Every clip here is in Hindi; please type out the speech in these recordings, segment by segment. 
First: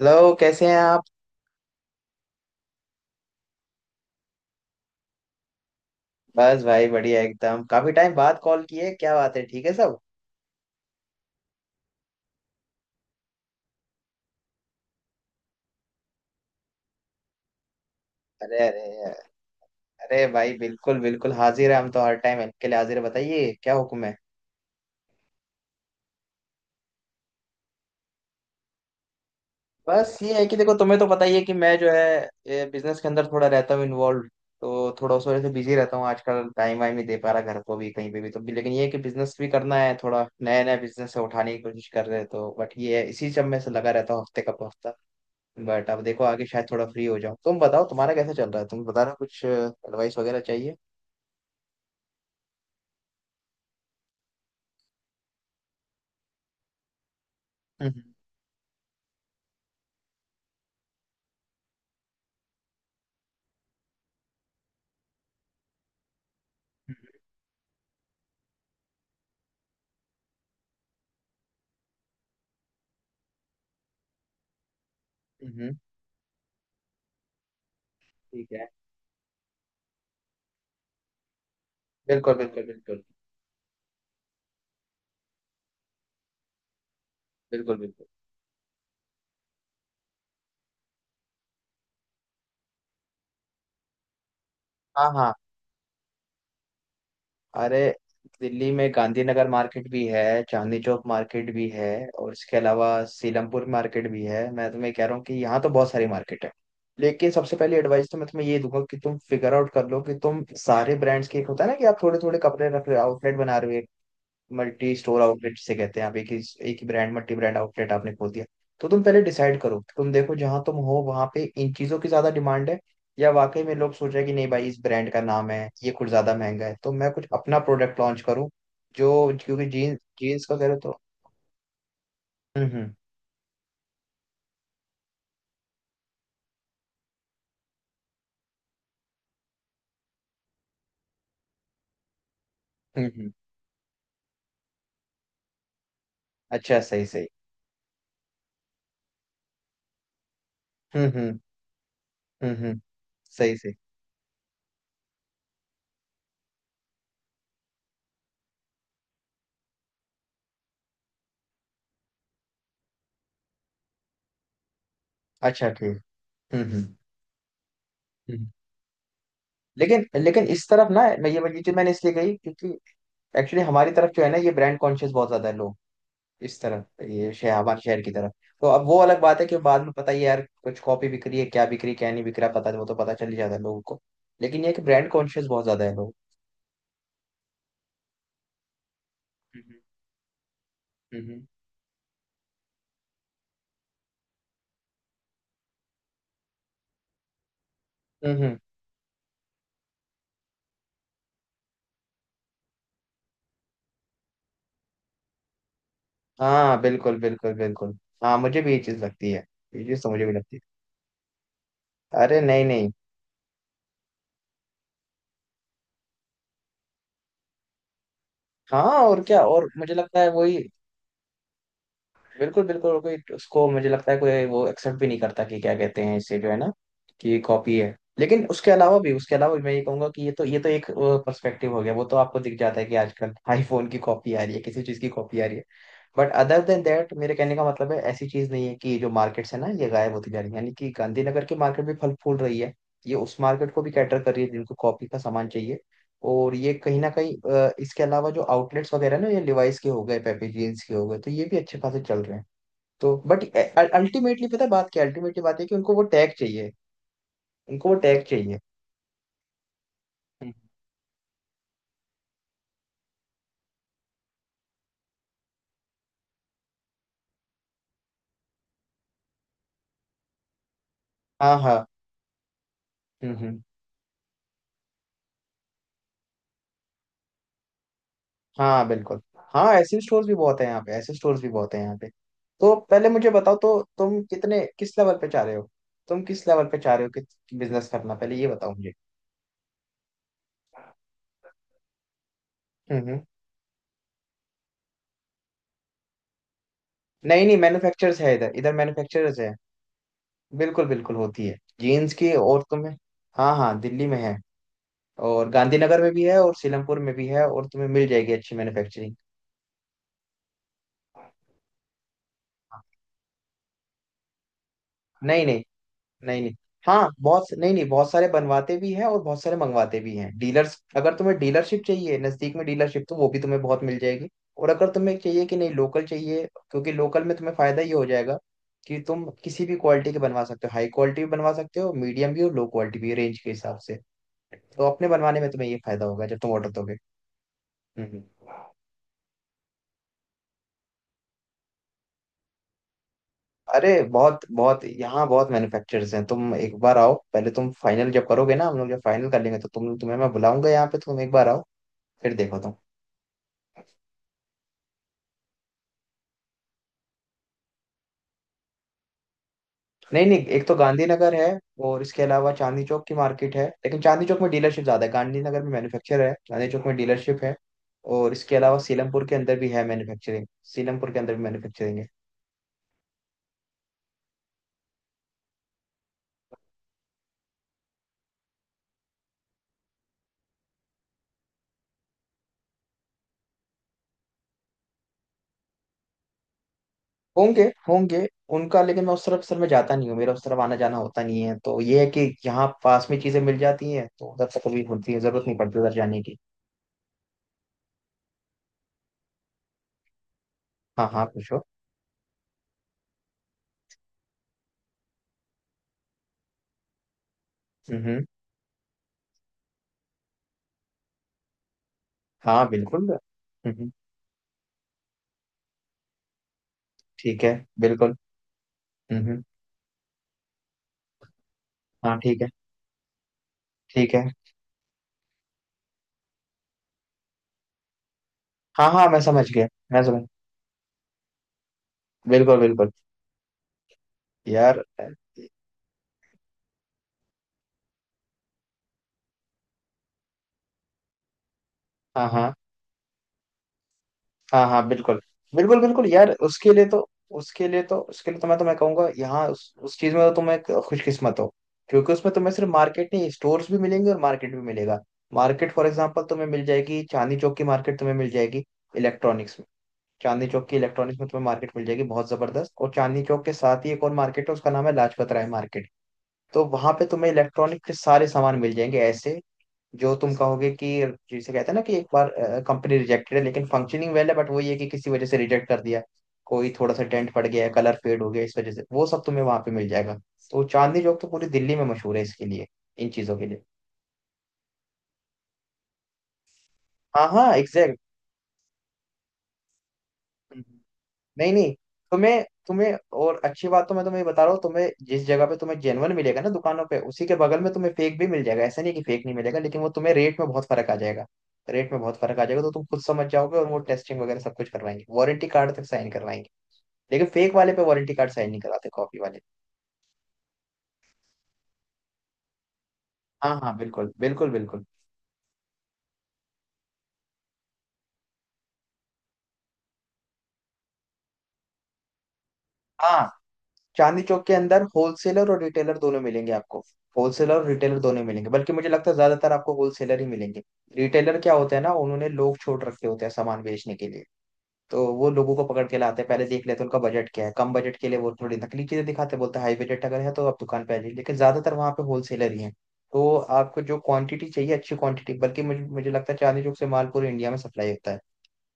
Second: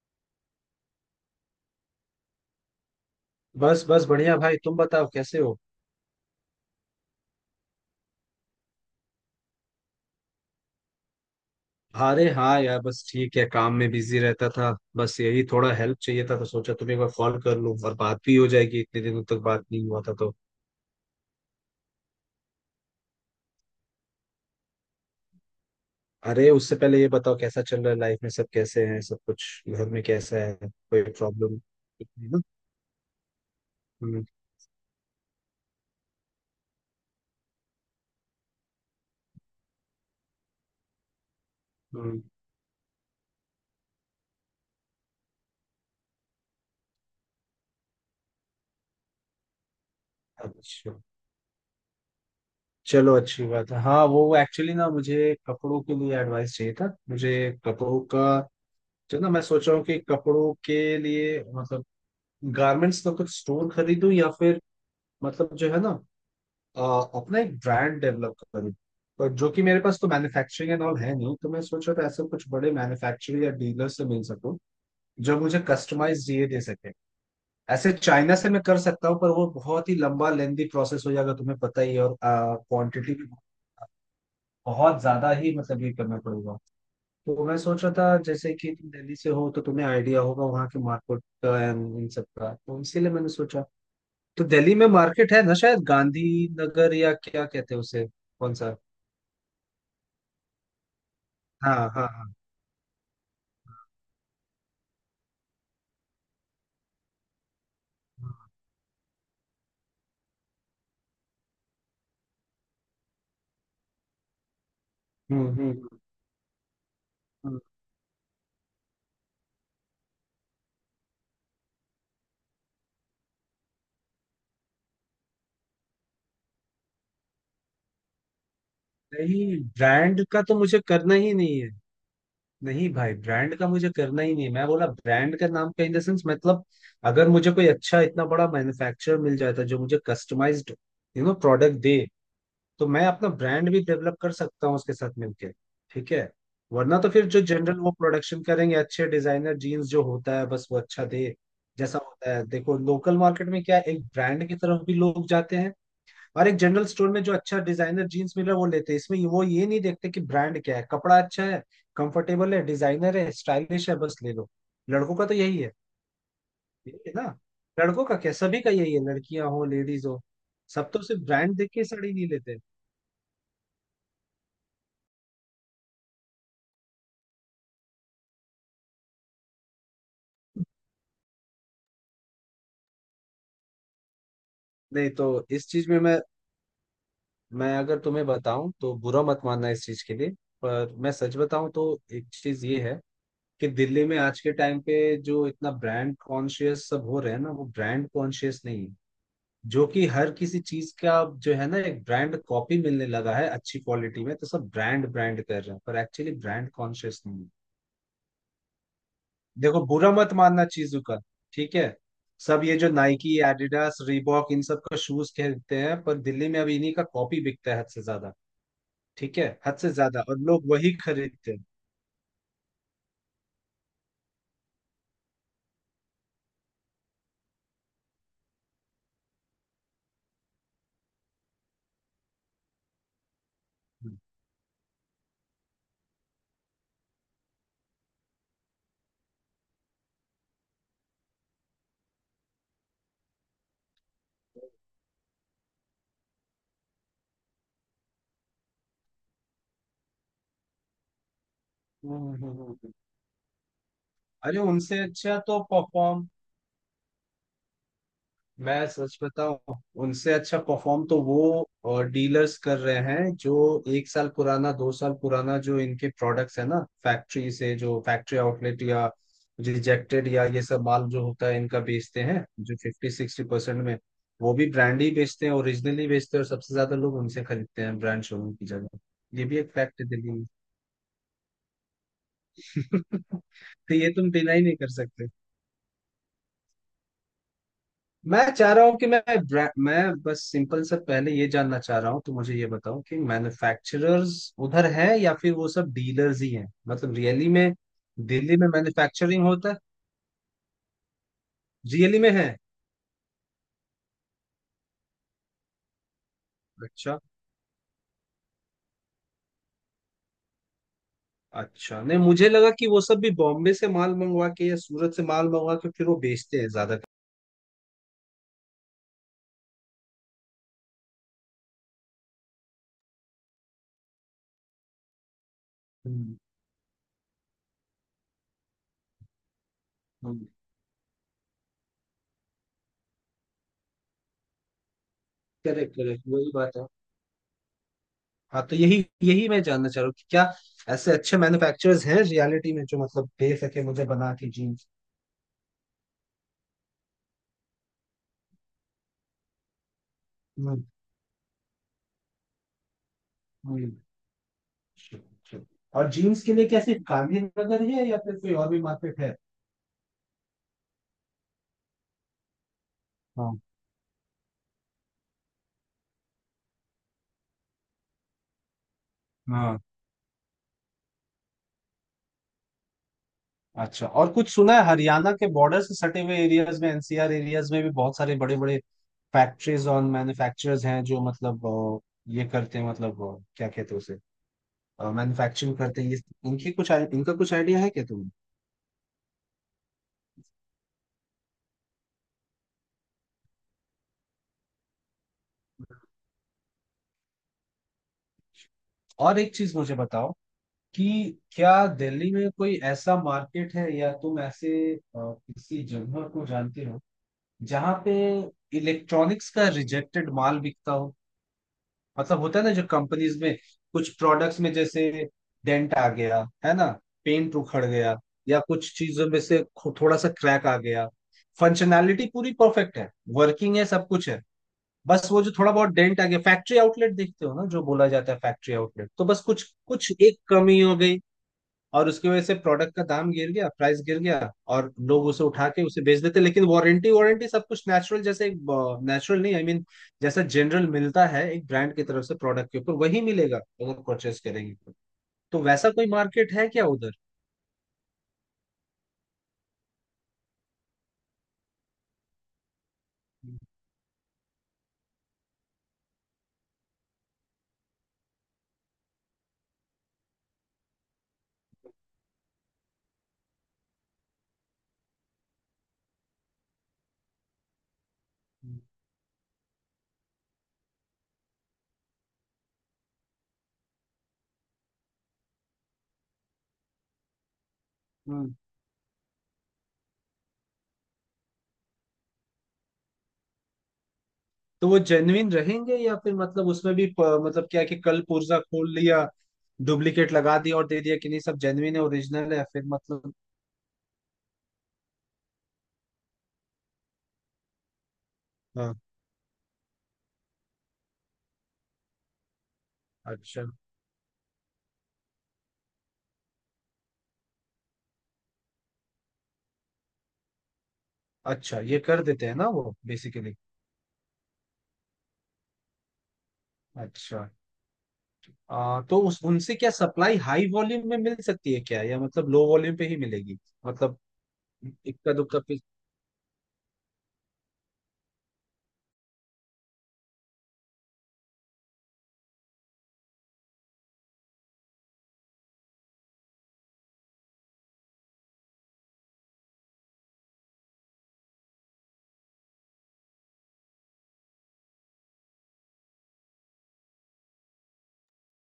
हेलो, कैसे हैं आप। बस बस बढ़िया भाई, तुम बताओ कैसे हो। बस भाई, बढ़िया एकदम। काफी टाइम बाद कॉल किए, क्या बात है? ठीक है सब? अरे हाँ यार, बस ठीक है, काम में बिजी रहता था। बस यही थोड़ा हेल्प चाहिए था तो सोचा तुम्हें एक बार कॉल कर लूँ, और बात भी हो अरे, जाएगी, इतने अरे। दिनों तक बात नहीं हुआ था अरे तो। भाई, बिल्कुल बिल्कुल हाजिर है हम तो। हर टाइम हेल्प के लिए हाजिर है। बताइए, क्या हुक्म है। अरे उससे पहले ये बताओ कैसा चल रहा है लाइफ में, सब कैसे हैं, सब कुछ घर में बस ये कैसा है है, कि देखो, तुम्हें कोई तो पता ही है कि प्रॉब्लम। मैं जो है बिजनेस के अंदर थोड़ा रहता हूँ इन्वॉल्व। हम्म, तो थोड़ा उस वजह से बिजी रहता हूँ आजकल। टाइम वाइम नहीं दे पा रहा घर को भी, कहीं पे भी तो भी, लेकिन ये है कि बिजनेस भी करना है। थोड़ा नया नया बिजनेस उठाने की कोशिश कर रहे हम्म। हैं तो, बट ये है, इसी सब में से लगा रहता हूँ हफ्ते का हफ्ता। बट अब देखो, आगे शायद थोड़ा फ्री हो जाओ। तुम बताओ, तुम्हारा कैसा चल रहा है? तुम बता रहे हो कुछ एडवाइस वगैरह चाहिए। अच्छा, चलो अच्छी बात है। हाँ वो एक्चुअली ना मुझे कपड़ों के लिए एडवाइस चाहिए था। मुझे कपड़ों हम्म, का, जो ना मैं सोच रहा हूँ कि कपड़ों के लिए मतलब गारमेंट्स का कुछ स्टोर खरीदूं, या फिर मतलब जो है ना, अ, अपना एक ब्रांड डेवलप करूं। पर जो कि मेरे पास तो मैन्युफैक्चरिंग एंड ऑल है नहीं, तो मैं सोच रहा था ऐसे कुछ बड़े मैन्युफैक्चरर या डीलर से मिल सकूं जो मुझे हम्म। कस्टमाइज ये दे सके। ऐसे चाइना से ठीक मैं है। कर सकता हूँ पर वो बहुत ही लंबा लेंदी प्रोसेस हो जाएगा, तुम्हें पता ही है, और बिल्कुल, बिल्कुल, बिल्कुल, क्वांटिटी भी बहुत ज्यादा ही मतलब ये करना पड़ेगा। तो मैं बिल्कुल, सोच रहा बिल्कुल। था जैसे कि तुम दिल्ली से हो तो तुम्हें आइडिया होगा वहाँ के मार्केट का एंड इन सब का, तो इसीलिए मैंने सोचा। तो दिल्ली में हाँ, हाँ, मार्केट है ना, शायद गांधी नगर या क्या कहते अरे। हैं उसे, कौन दिल्ली सा। में गांधीनगर मार्केट भी है, चांदनी चौक मार्केट भी हाँ है, हाँ और हाँ। इसके अलावा सीलमपुर मार्केट भी है। मैं तुम्हें कह रहा हूँ कि यहाँ तो बहुत सारी मार्केट है। लेकिन सबसे पहली एडवाइस तो मैं तुम्हें ये दूंगा कि तुम फिगर आउट कर लो कि तुम सारे ब्रांड्स के, एक होता है ना कि आप थोड़े थोड़े कपड़े रख रहे हो, आउटलेट बना रहे हो। मल्टी स्टोर हम्म आउटलेट जिसे हम्म कहते हैं, आप एक ही ब्रांड, मल्टी ब्रांड हम्म। आउटलेट आपने खोल दिया। तो तुम पहले डिसाइड करो, तुम देखो जहां तुम हो वहां पे इन चीजों की ज्यादा डिमांड है, या वाकई में लोग सोच रहे हैं कि नहीं भाई, इस ब्रांड का नाम है, ये कुछ ज्यादा महंगा है, तो मैं कुछ अपना प्रोडक्ट लॉन्च करूँ, जो। नहीं, क्योंकि जीन्स ब्रांड का जीन्स का तो कह रहे हो मुझे तो। करना ही नहीं है। हम्म, नहीं हम्म। भाई, ब्रांड का मुझे करना ही नहीं है, मैं बोला ब्रांड का नाम का इन द सेंस मतलब, अगर मुझे कोई अच्छा इतना बड़ा मैन्युफैक्चरर मिल जाता जो मुझे कस्टमाइज्ड यू नो प्रोडक्ट दे, तो मैं हम्म, अपना हम्म। ब्रांड भी डेवलप कर सकता हूँ उसके साथ मिलके। ठीक है। अच्छा, वरना सही तो सही। फिर जो जनरल वो प्रोडक्शन करेंगे अच्छे डिजाइनर जीन्स जो होता है बस वो अच्छा हम्म, दे। हम्म। जैसा होता है, हम्म, देखो हम्म। लोकल मार्केट सही में सही। क्या है, एक ब्रांड की तरफ भी लोग जाते हैं, और एक जनरल स्टोर में जो अच्छा डिजाइनर जीन्स मिल रहा है वो लेते हैं, इसमें वो ये नहीं देखते कि ब्रांड क्या है। कपड़ा अच्छा है, कंफर्टेबल है, डिजाइनर है, स्टाइलिश है, बस ले लो। लड़कों का तो यही अच्छा, है। ठीक। हम्म, हम्म। यही है ना। लड़कों का क्या, हम्म। सभी का यही है, लड़कियां हो, लेकिन लेडीज हो। लेकिन इस तरफ सब ना, तो सिर्फ मैं ये ब्रांड ये देख चीज के मैंने इसलिए साड़ी नहीं कही लेते। क्योंकि एक्चुअली हमारी तरफ जो है ना, ये ब्रांड कॉन्शियस बहुत ज्यादा है लोग। इस तरफ, ये शहर, हमारे शहर की तरफ। तो अब वो अलग बात है कि बाद में पता ही है यार, कुछ कॉपी बिक रही है, क्या बिक रही है, क्या नहीं बिक रहा पता, वो तो पता चल ही जाता है लोगों को। लेकिन ये है कि ब्रांड नहीं तो कॉन्शियस बहुत इस ज्यादा चीज है में लोग। मैं अगर तुम्हें बताऊं तो बुरा मत मानना हम्म, इस चीज के लिए, पर मैं सच हम्म। बताऊं तो एक चीज ये है कि दिल्ली में आज के टाइम पे जो इतना ब्रांड कॉन्शियस सब हो रहे हैं ना वो ब्रांड हम्म, हम्म। कॉन्शियस नहीं है। जो कि हर किसी चीज का जो है ना एक ब्रांड कॉपी मिलने लगा है अच्छी क्वालिटी में, तो सब ब्रांड ब्रांड कर रहे हैं पर एक्चुअली ब्रांड हाँ, बिल्कुल कॉन्शियस नहीं है। बिल्कुल बिल्कुल। हाँ, मुझे भी ये चीज लगती है। देखो ये चीज तो बुरा मुझे भी मत लगती मानना चीजों का। ठीक है। है। अरे, सब नहीं ये नहीं। जो नाइकी एडिडास रीबॉक इन सब का शूज खरीदते हैं, पर दिल्ली में अब इन्हीं का कॉपी बिकता है हद से ज्यादा। हाँ, और ठीक क्या, है और हद से मुझे लगता ज्यादा, है और वही। लोग वही खरीदते हैं। बिल्कुल बिल्कुल, और कोई उसको, मुझे लगता है कोई वो एक्सेप्ट भी नहीं करता कि क्या कहते हैं इसे जो है ना, कि कॉपी है। लेकिन उसके अलावा भी, उसके अलावा भी मैं ये कहूंगा कि ये तो एक पर्सपेक्टिव हो गया। वो तो आपको दिख जाता है कि आजकल आईफोन की हम्म। कॉपी आ रही है, किसी चीज की कॉपी आ रही है। बट अदर देन दैट, मेरे कहने का मतलब है ऐसी चीज नहीं है कि जो मार्केट्स है ना, ये गायब होती जा रही है। यानी कि गांधीनगर की मार्केट भी फल फूल रही है, ये उस मार्केट को भी कैटर कर रही है जिनको कॉपी का सामान चाहिए। और ये कहीं ना कहीं, इसके अलावा जो आउटलेट्स वगैरह ना, ये लिवाइस के हो गए, पेपी जीन्स के हो गए, तो ये भी अच्छे खासे चल हम्म, रहे हैं। हम्म, हम्म। तो बट अल्टीमेटली अरे पता है बात उनसे क्या, अच्छा अल्टीमेटली तो बात है कि उनको वो परफॉर्म, टैग चाहिए। उनको वो टैग चाहिए। मैं सच बताऊं, उनसे हम्म। अच्छा परफॉर्म तो वो डीलर्स कर रहे हैं जो 1 साल पुराना 2 साल पुराना जो इनके प्रोडक्ट्स है ना, फैक्ट्री से जो फैक्ट्री आउटलेट या रिजेक्टेड या ये सब माल जो होता हाँ, है इनका हाँ। बेचते हैं जो फिफ्टी हम्म, सिक्सटी हम्म। परसेंट में। वो भी ब्रांड ही बेचते हैं, ओरिजिनली बेचते हैं, और सबसे ज्यादा लोग उनसे खरीदते हैं ब्रांड शोरूम की हाँ, जगह। बिल्कुल। ये भी एक हाँ, ऐसे फैक्ट है स्टोर्स भी दिल्ली। बहुत है यहाँ पे, ऐसे स्टोर्स भी बहुत है यहाँ पे। तो पहले मुझे बताओ तो, तो ये तुम तुम डिनाई कितने, नहीं कर किस लेवल पे सकते। चाह रहे हो? तुम किस लेवल पे चाह रहे हो कि बिजनेस करना, पहले मैं ये चाह बताओ रहा मुझे। हूँ कि मैं मैं बस सिंपल सा पहले ये जानना चाह रहा हूँ, तो मुझे ये हम्म, बताओ कि मैन्युफैक्चरर्स उधर है या फिर वो सब डीलर्स ही हैं मतलब नहीं रियली नहीं, में। मैन्युफैक्चरर्स है इधर, दिल्ली में इधर मैन्युफैक्चरर्स मैन्युफैक्चरिंग है। होता है, बिल्कुल बिल्कुल होती है जीन्स रियली की, में है। और तुम्हें। हाँ, हाँ, दिल्ली में है। और गांधीनगर में भी है और सीलमपुर में अच्छा। भी है, और तुम्हें मिल जाएगी अच्छी मैन्युफैक्चरिंग। अच्छा नहीं, मुझे लगा कि वो सब भी बॉम्बे से माल मंगवा के या सूरत से नहीं माल नहीं। मंगवा के फिर वो नहीं नहीं। बेचते हैं ज्यादा। हाँ, बहुत नहीं नहीं, बहुत सारे बनवाते भी हैं और बहुत सारे मंगवाते भी हैं डीलर्स। अगर तुम्हें डीलरशिप चाहिए, नजदीक में डीलरशिप, तो वो भी तुम्हें बहुत मिल जाएगी। और अगर तुम्हें चाहिए कि नहीं, लोकल हम्म। चाहिए, क्योंकि लोकल में तुम्हें फायदा ये हो जाएगा कि तुम किसी भी क्वालिटी के बनवा सकते हो, हाई क्वालिटी भी बनवा सकते हो, मीडियम भी और लो क्वालिटी भी, रेंज के हिसाब से। तो अपने बनवाने में तुम्हें ये करेक्ट फायदा करेक्ट, होगा जब तुम वही ऑर्डर बात है। दोगे। हम्म, हाँ तो यही यही मैं जानना चाह रहा हूँ कि क्या ऐसे अच्छे मैन्युफैक्चरर्स हैं रियलिटी में जो मतलब दे सके अरे, मुझे बना बहुत के बहुत जीन्स। यहाँ बहुत मैन्युफैक्चरर्स हैं। तुम एक बार आओ, पहले तुम फाइनल जब करोगे ना, हम लोग जब फाइनल कर लेंगे तो तुम्हें मैं बुलाऊंगा हम्म। यहाँ पे, तुम एक बार आओ। फिर देखो तुम। हम्म, sure, sure. और जीन्स के लिए कैसे, गांधीनगर है या फिर कोई और भी मार्केट है। नहीं नहीं, एक तो गांधीनगर है। और इसके अलावा चांदनी चौक की मार्केट हाँ है, लेकिन चांदनी चौक में डीलरशिप ज्यादा है। गांधीनगर में मैन्युफैक्चर है, चांदनी चौक में डीलरशिप है। और इसके अलावा सीलमपुर के अंदर भी हाँ। है मैन्युफैक्चरिंग। सीलमपुर के अंदर भी मैन्युफैक्चरिंग है। अच्छा और कुछ सुना है हरियाणा के बॉर्डर से सटे हुए एरियाज में एनसीआर एरियाज में भी बहुत सारे बड़े बड़े फैक्ट्रीज और मैन्युफैक्चरर्स हैं जो मतलब ये करते हैं, मतलब क्या कहते हैं उसे, मैन्युफैक्चरिंग करते हैं ये। इनकी कुछ इनका कुछ होंगे आइडिया है क्या होंगे तुम्हें। उनका, लेकिन मैं उस तरफ, सर मैं जाता नहीं हूँ। मेरा उस तरफ आना जाना होता नहीं है, तो ये है कि यहाँ पास में चीजें मिल जाती हैं तो उधर तक कभी होती है, जरूरत नहीं पड़ती उधर जाने की। और एक चीज मुझे बताओ हाँ, कि हाँ, पूछो। क्या दिल्ली में कोई ऐसा मार्केट है या तुम ऐसे अ, किसी जगह को जानते हो जहाँ पे हम्म। इलेक्ट्रॉनिक्स का रिजेक्टेड माल बिकता हो। मतलब होता हाँ, है ना जो बिल्कुल। कंपनीज में हम्म। कुछ प्रोडक्ट्स में जैसे डेंट आ गया है ना, ठीक है, पेंट उखड़ बिल्कुल। गया, या कुछ चीजों में हम्म। से थोड़ा सा क्रैक आ गया, हाँ, फंक्शनैलिटी ठीक है। पूरी परफेक्ट है, वर्किंग है, सब ठीक है। कुछ है, बस वो जो थोड़ा बहुत डेंट आ गया। फैक्ट्री आउटलेट देखते हो ना जो बोला जाता है फैक्ट्री हाँ, हाँ, आउटलेट, मैं तो बस समझ कुछ गया, मैं कुछ समझ। एक कमी हो गई और उसकी वजह से बिल्कुल बिल्कुल प्रोडक्ट का दाम गिर गया, प्राइस गिर गया, यार। और लोग उसे उठा के उसे बेच देते। लेकिन वारंटी, वारंटी सब कुछ नेचुरल, जैसे नेचुरल नहीं आई, I मीन mean, जैसा जनरल मिलता है एक ब्रांड की तरफ हाँ, से हाँ। प्रोडक्ट के ऊपर, वही मिलेगा अगर परचेस हाँ, करेंगे हाँ, तो। बिल्कुल तो बिल्कुल वैसा कोई बिल्कुल यार, मार्केट है उसके लिए क्या तो, उधर। उसके लिए तो, उसके लिए तो मैं, तो मैं कहूंगा यहाँ, उस चीज में तो तुम एक खुशकिस्मत हो। क्योंकि उसमें तुम्हें सिर्फ मार्केट नहीं, स्टोर्स भी मिलेंगे और मार्केट भी मिलेगा। मार्केट फॉर एग्जांपल तुम्हें मिल जाएगी, चांदनी चौक की मार्केट तुम्हें मिल जाएगी इलेक्ट्रॉनिक्स में। चांदनी चौक की इलेक्ट्रॉनिक्स में तुम्हें मार्केट मिल जाएगी बहुत जबरदस्त। और चांदनी चौक के साथ ही एक और मार्केट है, उसका नाम है लाजपत राय मार्केट। तो वहां पे तुम्हें इलेक्ट्रॉनिक के सारे सामान मिल जाएंगे ऐसे, जो तुम कहोगे कि, जिसे कहते हैं ना, कि एक बार कंपनी रिजेक्टेड है लेकिन फंक्शनिंग वेल है, बट वो ये कि किसी वजह से रिजेक्ट कर दिया। कोई थोड़ा सा डेंट पड़ गया है, कलर फेड हो गया, हम्म। इस वजह से वो सब तुम्हें वहां पे मिल जाएगा। तो चांदनी चौक तो पूरी दिल्ली में मशहूर है इसके लिए, इन चीजों के लिए। तो वो जेन्युइन रहेंगे या फिर मतलब उसमें भी हाँ, हाँ, मतलब क्या है कि एग्जैक्ट। कल पुर्जा खोल लिया डुप्लीकेट लगा दिया और दे दिया, कि नहीं नहीं सब नहीं, जेन्युइन है, तुम्हें ओरिजिनल है, फिर तुम्हें मतलब। और अच्छी बात तो मैं तुम्हें ये बता रहा हूँ, तुम्हें जिस जगह पे तुम्हें जेनवन मिलेगा ना दुकानों पे, उसी के बगल में तुम्हें फेक भी मिल जाएगा। ऐसा नहीं है हाँ। कि फेक नहीं मिलेगा, लेकिन वो तुम्हें रेट में बहुत फर्क आ जाएगा। रेट में बहुत फर्क आ जाएगा, तो तुम खुद समझ जाओगे। अच्छा। और वो टेस्टिंग वगैरह सब कुछ करवाएंगे, वारंटी कार्ड तक साइन करवाएंगे। लेकिन फेक वाले पे वारंटी कार्ड साइन नहीं कराते, कॉपी वाले। अच्छा ये कर देते हैं ना वो बेसिकली। हाँ, हाँ, बिल्कुल बिल्कुल बिल्कुल। अच्छा। तो उस उनसे क्या सप्लाई हाई वॉल्यूम में मिल सकती है क्या, या मतलब लो वॉल्यूम पे ही हाँ, मिलेगी, मतलब चांदनी चौक के अंदर इक्का होलसेलर दुक्का और पे। रिटेलर दोनों मिलेंगे आपको। होलसेलर और रिटेलर दोनों मिलेंगे, बल्कि मुझे लगता है ज्यादातर आपको होलसेलर ही मिलेंगे। रिटेलर क्या होता है ना, उन्होंने लोग छोड़ रखे होते हैं सामान बेचने के लिए। तो वो लोगों को पकड़ के लाते हैं, पहले देख लेते हैं उनका बजट क्या है। कम बजट के लिए वो थोड़ी नकली चीजें दिखाते हैं, बोलते हैं हाई बजट अगर है तो आप दुकान पे आ जाइए, लेकिन ज्यादातर वहाँ पे होलसेलर ही हैं। तो आपको जो क्वांटिटी चाहिए, अच्छी क्वांटिटी, बल्कि मुझे मुझे लगता है चांदनी चौक से माल पूरे इंडिया में सप्लाई होता है।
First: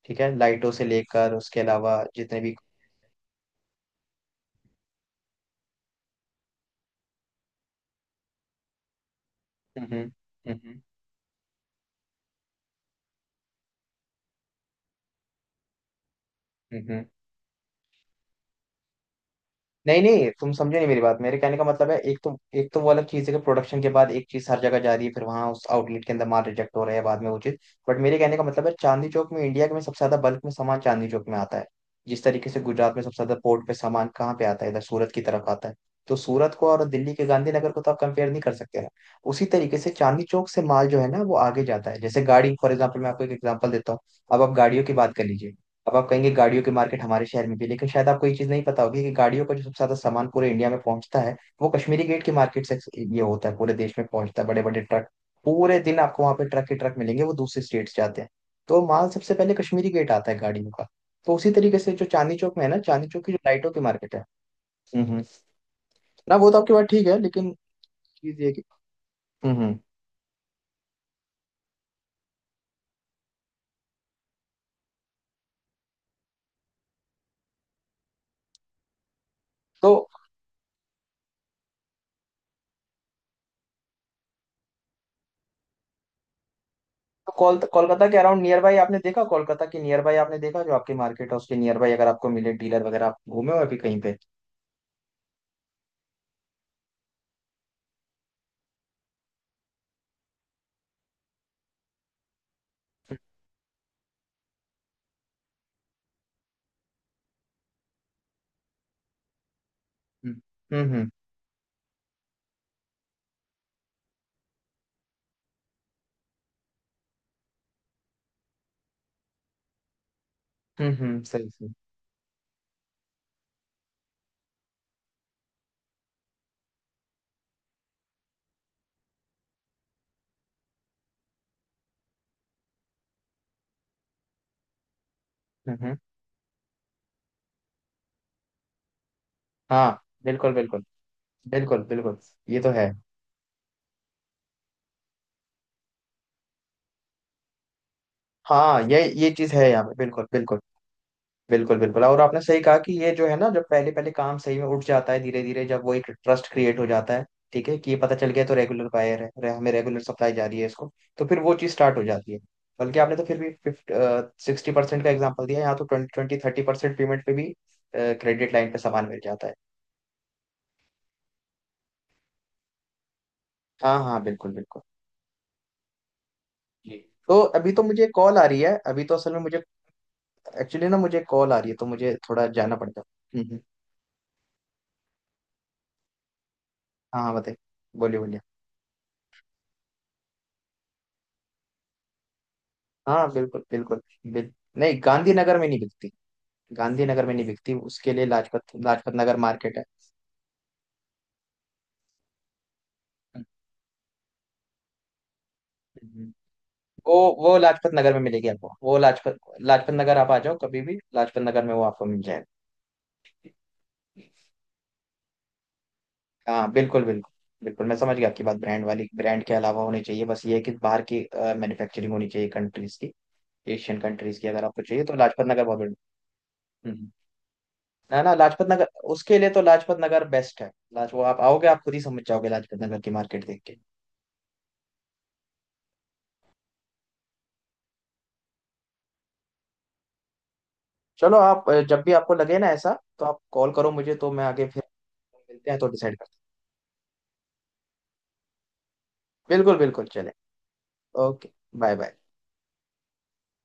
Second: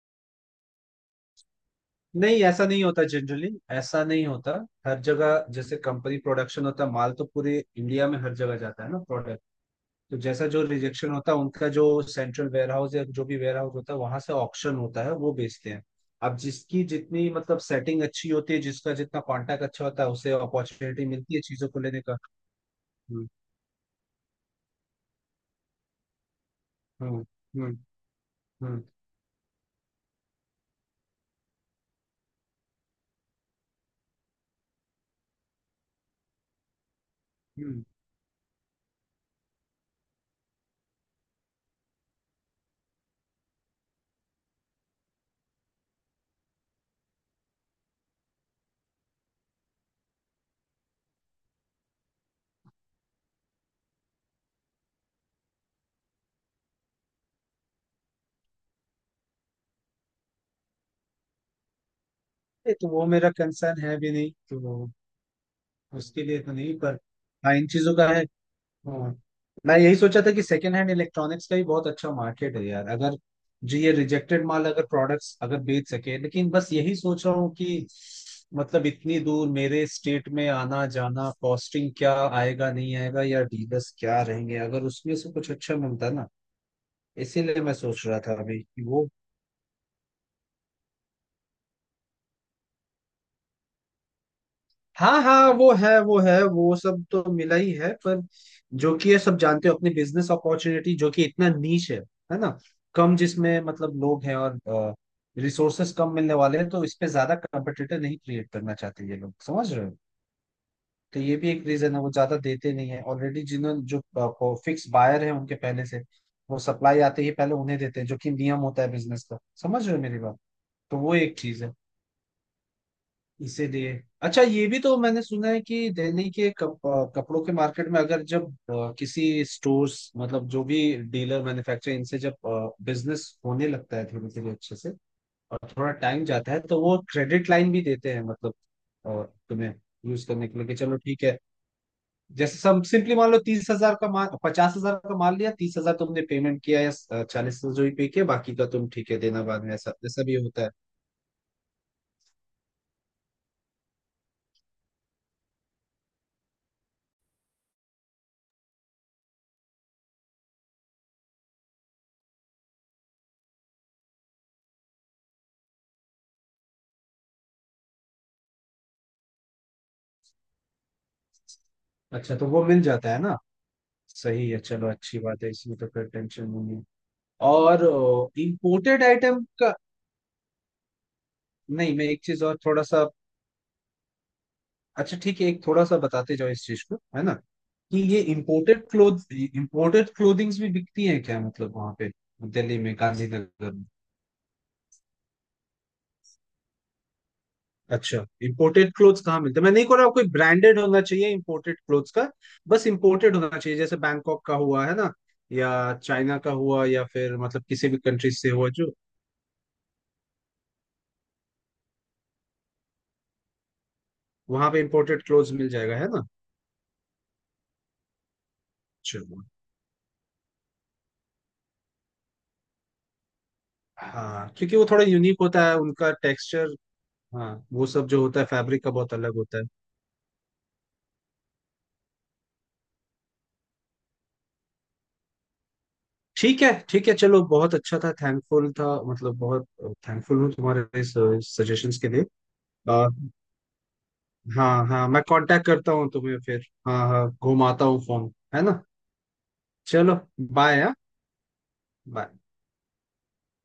ठीक है, लाइटों से लेकर उसके अलावा जितने नहीं भी। ऐसा नहीं होता जनरली, ऐसा नहीं होता। हर जगह जैसे कंपनी प्रोडक्शन होता है माल तो पूरे इंडिया में हर जगह जाता है ना प्रोडक्ट। हम्म, हम्म। तो जैसा जो हम्म, रिजेक्शन होता है उनका जो सेंट्रल वेयर हाउस या जो भी वेयर हाउस होता है, वहां से ऑक्शन होता है, वो बेचते हैं। अब हम्म। जिसकी हम्म। जितनी मतलब सेटिंग अच्छी होती है, जिसका जितना कॉन्टैक्ट अच्छा नहीं होता है, नहीं, उसे तुम समझो नहीं मेरी अपॉर्चुनिटी बात, मिलती मेरे है कहने का चीजों को मतलब है, लेने का। एक तो वो अलग हम्म, चीज़ है कि प्रोडक्शन के बाद एक चीज़ हर जगह जा रही है, फिर वहां उस आउटलेट के अंदर माल रिजेक्ट हो रहा है, हम्म, बाद में वो चीज़। हम्म, बट मेरे कहने का मतलब है, हम्म, चांदनी चौक में, इंडिया में सबसे ज्यादा बल्क में सामान चांदनी चौक में आता है। जिस तरीके से गुजरात में सबसे ज्यादा पोर्ट पे सामान कहाँ पे आता है, इधर सूरत की तरफ आता है। तो सूरत को और दिल्ली के गांधीनगर को हम्म। तो आप कंपेयर नहीं कर सकते ना। उसी तरीके से चांदनी चौक से माल जो है ना, वो आगे जाता है। जैसे गाड़ी, फॉर एग्जाम्पल, मैं आपको एक एग्जाम्पल देता हूँ। अब आप गाड़ियों की बात कर लीजिए। अब आप कहेंगे, गाड़ियों की मार्केट हमारे शहर में भी है, लेकिन शायद आपको ये चीज नहीं पता होगी कि गाड़ियों का जो सबसे ज्यादा सामान पूरे इंडिया में पहुंचता है, वो कश्मीरी गेट की मार्केट से। ये होता है, पूरे देश में पहुंचता है, बड़े बड़े ट्रक। पूरे दिन आपको वहां पे ट्रक ही ट्रक मिलेंगे, वो दूसरे स्टेट से आते हैं। तो माल सबसे पहले कश्मीरी गेट आता है गाड़ियों का। तो उसी तरीके से जो चांदनी चौक में है नहीं, ना, तो वो चांदनी चौक मेरा की जो लाइटों की कंसर्न है भी मार्केट है। नहीं तो वो, हम्म, उसके ना लिए वो तो तो आपकी नहीं, बात पर ठीक है, लेकिन हाँ इन चीजों का है। चीज ये है कि। हाँ हम्म, मैं यही सोचा था कि सेकेंड हैंड इलेक्ट्रॉनिक्स का ही बहुत अच्छा मार्केट है यार, अगर जो ये रिजेक्टेड माल अगर प्रोडक्ट्स अगर बेच सके, लेकिन बस यही सोच रहा हूँ कि मतलब इतनी दूर मेरे तो स्टेट में आना जाना कॉस्टिंग क्या आएगा नहीं आएगा, या डीलर्स क्या रहेंगे, अगर उसमें से कुछ अच्छा मिलता ना, तो इसीलिए मैं सोच कोलकाता के रहा था अराउंड अभी नियर बाई कि आपने वो। देखा, कोलकाता के नियर बाई आपने देखा, जो आपकी मार्केट है उसके नियर बाई अगर आपको मिले डीलर वगैरह, आप घूमे हो अभी कहीं पे। हाँ हाँ, वो है, वो है, वो सब तो मिला ही है, पर जो कि ये सब जानते हो अपनी बिजनेस अपॉर्चुनिटी जो कि इतना नीच है ना, कम जिसमें मतलब लोग हैं, और रिसोर्सेस कम मिलने वाले हैं, तो इस पे ज्यादा कंपटीटर नहीं क्रिएट करना चाहते ये लोग, समझ रहे हो। हम्म, हम्म। तो ये भी एक रीजन है, वो ज्यादा देते नहीं है, ऑलरेडी जिन्होंने जो फिक्स बायर है उनके पहले से, वो सप्लाई आते ही पहले उन्हें देते हैं, जो कि नियम होता है बिजनेस का, समझ रहे हो मेरी बात। हम्म, तो वो हम्म। एक सही चीज है। सही। इसीलिए अच्छा ये भी तो मैंने सुना है कि दिल्ली के कपड़ों के मार्केट में अगर जब किसी स्टोर्स मतलब जो भी डीलर मैन्युफैक्चरर इनसे जब बिजनेस होने लगता है धीरे धीरे अच्छे से, और हम्म, थोड़ा हम्म। टाइम जाता है, तो वो क्रेडिट लाइन भी देते हैं मतलब अ, तुम्हें हाँ, यूज करने बिल्कुल के लिए कि बिल्कुल चलो ठीक है। बिल्कुल बिल्कुल। जैसे ये तो सब है। सिंपली मान लो 30,000 का माल, 50,000 का माल लिया, 30,000 तुमने पेमेंट किया या 40,000 जो भी पे किया, बाकी का हाँ, तुम ये ठीक है ये देना चीज बाद है में, यहाँ ऐसा पे, ऐसा बिल्कुल भी बिल्कुल होता है। बिल्कुल बिल्कुल। और आपने सही कहा कि ये जो है ना, जब पहले पहले काम सही में उठ जाता है, धीरे धीरे जब वो एक ट्रस्ट क्रिएट हो जाता है, ठीक है, कि ये पता चल गया, तो रेगुलर बायर है, हमें रेगुलर सप्लाई जा रही है इसको, तो फिर वो चीज स्टार्ट हो जाती है। बल्कि आपने तो फिर भी फिफ्ट 60% का एग्जाम्पल दिया, यहाँ तो ट्वेंटी, 20-30% पेमेंट पे भी क्रेडिट लाइन पे सामान मिल जाता है। अच्छा तो वो मिल जाता है ना। हाँ, हाँ, सही बिल्कुल है, बिल्कुल। चलो अच्छी बात है, इसमें तो फिर टेंशन नहीं है। जी। तो अभी तो मुझे कॉल और आ रही है, अभी इंपोर्टेड तो असल में आइटम मुझे, का, एक्चुअली ना मुझे कॉल आ रही है तो नहीं मैं मुझे एक चीज थोड़ा और जाना थोड़ा पड़ता सा, है। अच्छा ठीक है एक थोड़ा सा बताते जाओ इस चीज को हाँ, है हाँ, ना, बताइए। कि बोलिए, ये बोलिए। इम्पोर्टेड क्लोथ इम्पोर्टेड क्लोथिंग्स भी बिकती हैं क्या मतलब वहां पे दिल्ली में हाँ, गांधीनगर बिल्कुल में। बिल्कुल। बिल नहीं, गांधीनगर में नहीं बिकती। गांधीनगर में नहीं बिकती, उसके अच्छा लिए लाजपत इम्पोर्टेड लाजपत क्लोथ्स नगर कहाँ मिलते हैं, मैं मार्केट है। नहीं कह रहा आपको एक ब्रांडेड होना चाहिए इम्पोर्टेड क्लोथ्स का, बस इम्पोर्टेड होना चाहिए, जैसे बैंकॉक का हुआ है ना, या हम्म। चाइना का हुआ या वो फिर वो मतलब किसी लाजपत भी नगर में कंट्री मिलेगी से हुआ आपको। जो। वो लाजपत लाजपत नगर आप आ जाओ कभी भी, लाजपत नगर में वो आपको मिल जाएगा। वहां पे इम्पोर्टेड क्लोथ्स मिल जाएगा है ना। हाँ, बिल्कुल बिल्कुल बिल्कुल, मैं समझ गया आपकी बात। ब्रांड वाली, चलो। ब्रांड के अलावा होनी चाहिए, बस ये है कि बाहर की मैन्युफैक्चरिंग होनी चाहिए, कंट्रीज की। एशियन कंट्रीज की हाँ अगर क्योंकि आपको वो चाहिए थोड़ा तो यूनिक लाजपत नगर होता है बहुत उनका बढ़िया। टेक्सचर। हम्म। हाँ वो सब ना जो ना, होता है लाजपत फैब्रिक नगर, का बहुत अलग उसके लिए होता तो है। लाजपत नगर बेस्ट है। लाज वो आप आओगे, आप खुद ही समझ जाओगे लाजपत नगर की मार्केट देख के। ठीक है, ठीक है, चलो बहुत अच्छा था, थैंकफुल था, मतलब बहुत थैंकफुल हूँ तुम्हारे इस चलो, आप सजेशंस जब के भी लिए। आपको लगे ना ऐसा, आ, तो आप कॉल करो मुझे, तो मैं आगे फिर हाँ हाँ मैं कांटेक्ट मिलते हैं तो करता हूँ डिसाइड करते तुम्हें फिर, हाँ हाँ घुमाता हूँ फोन है ना। हैं। बिल्कुल बिल्कुल, चलो, चले। बाय हाँ। ओके। Bye, bye. बाय।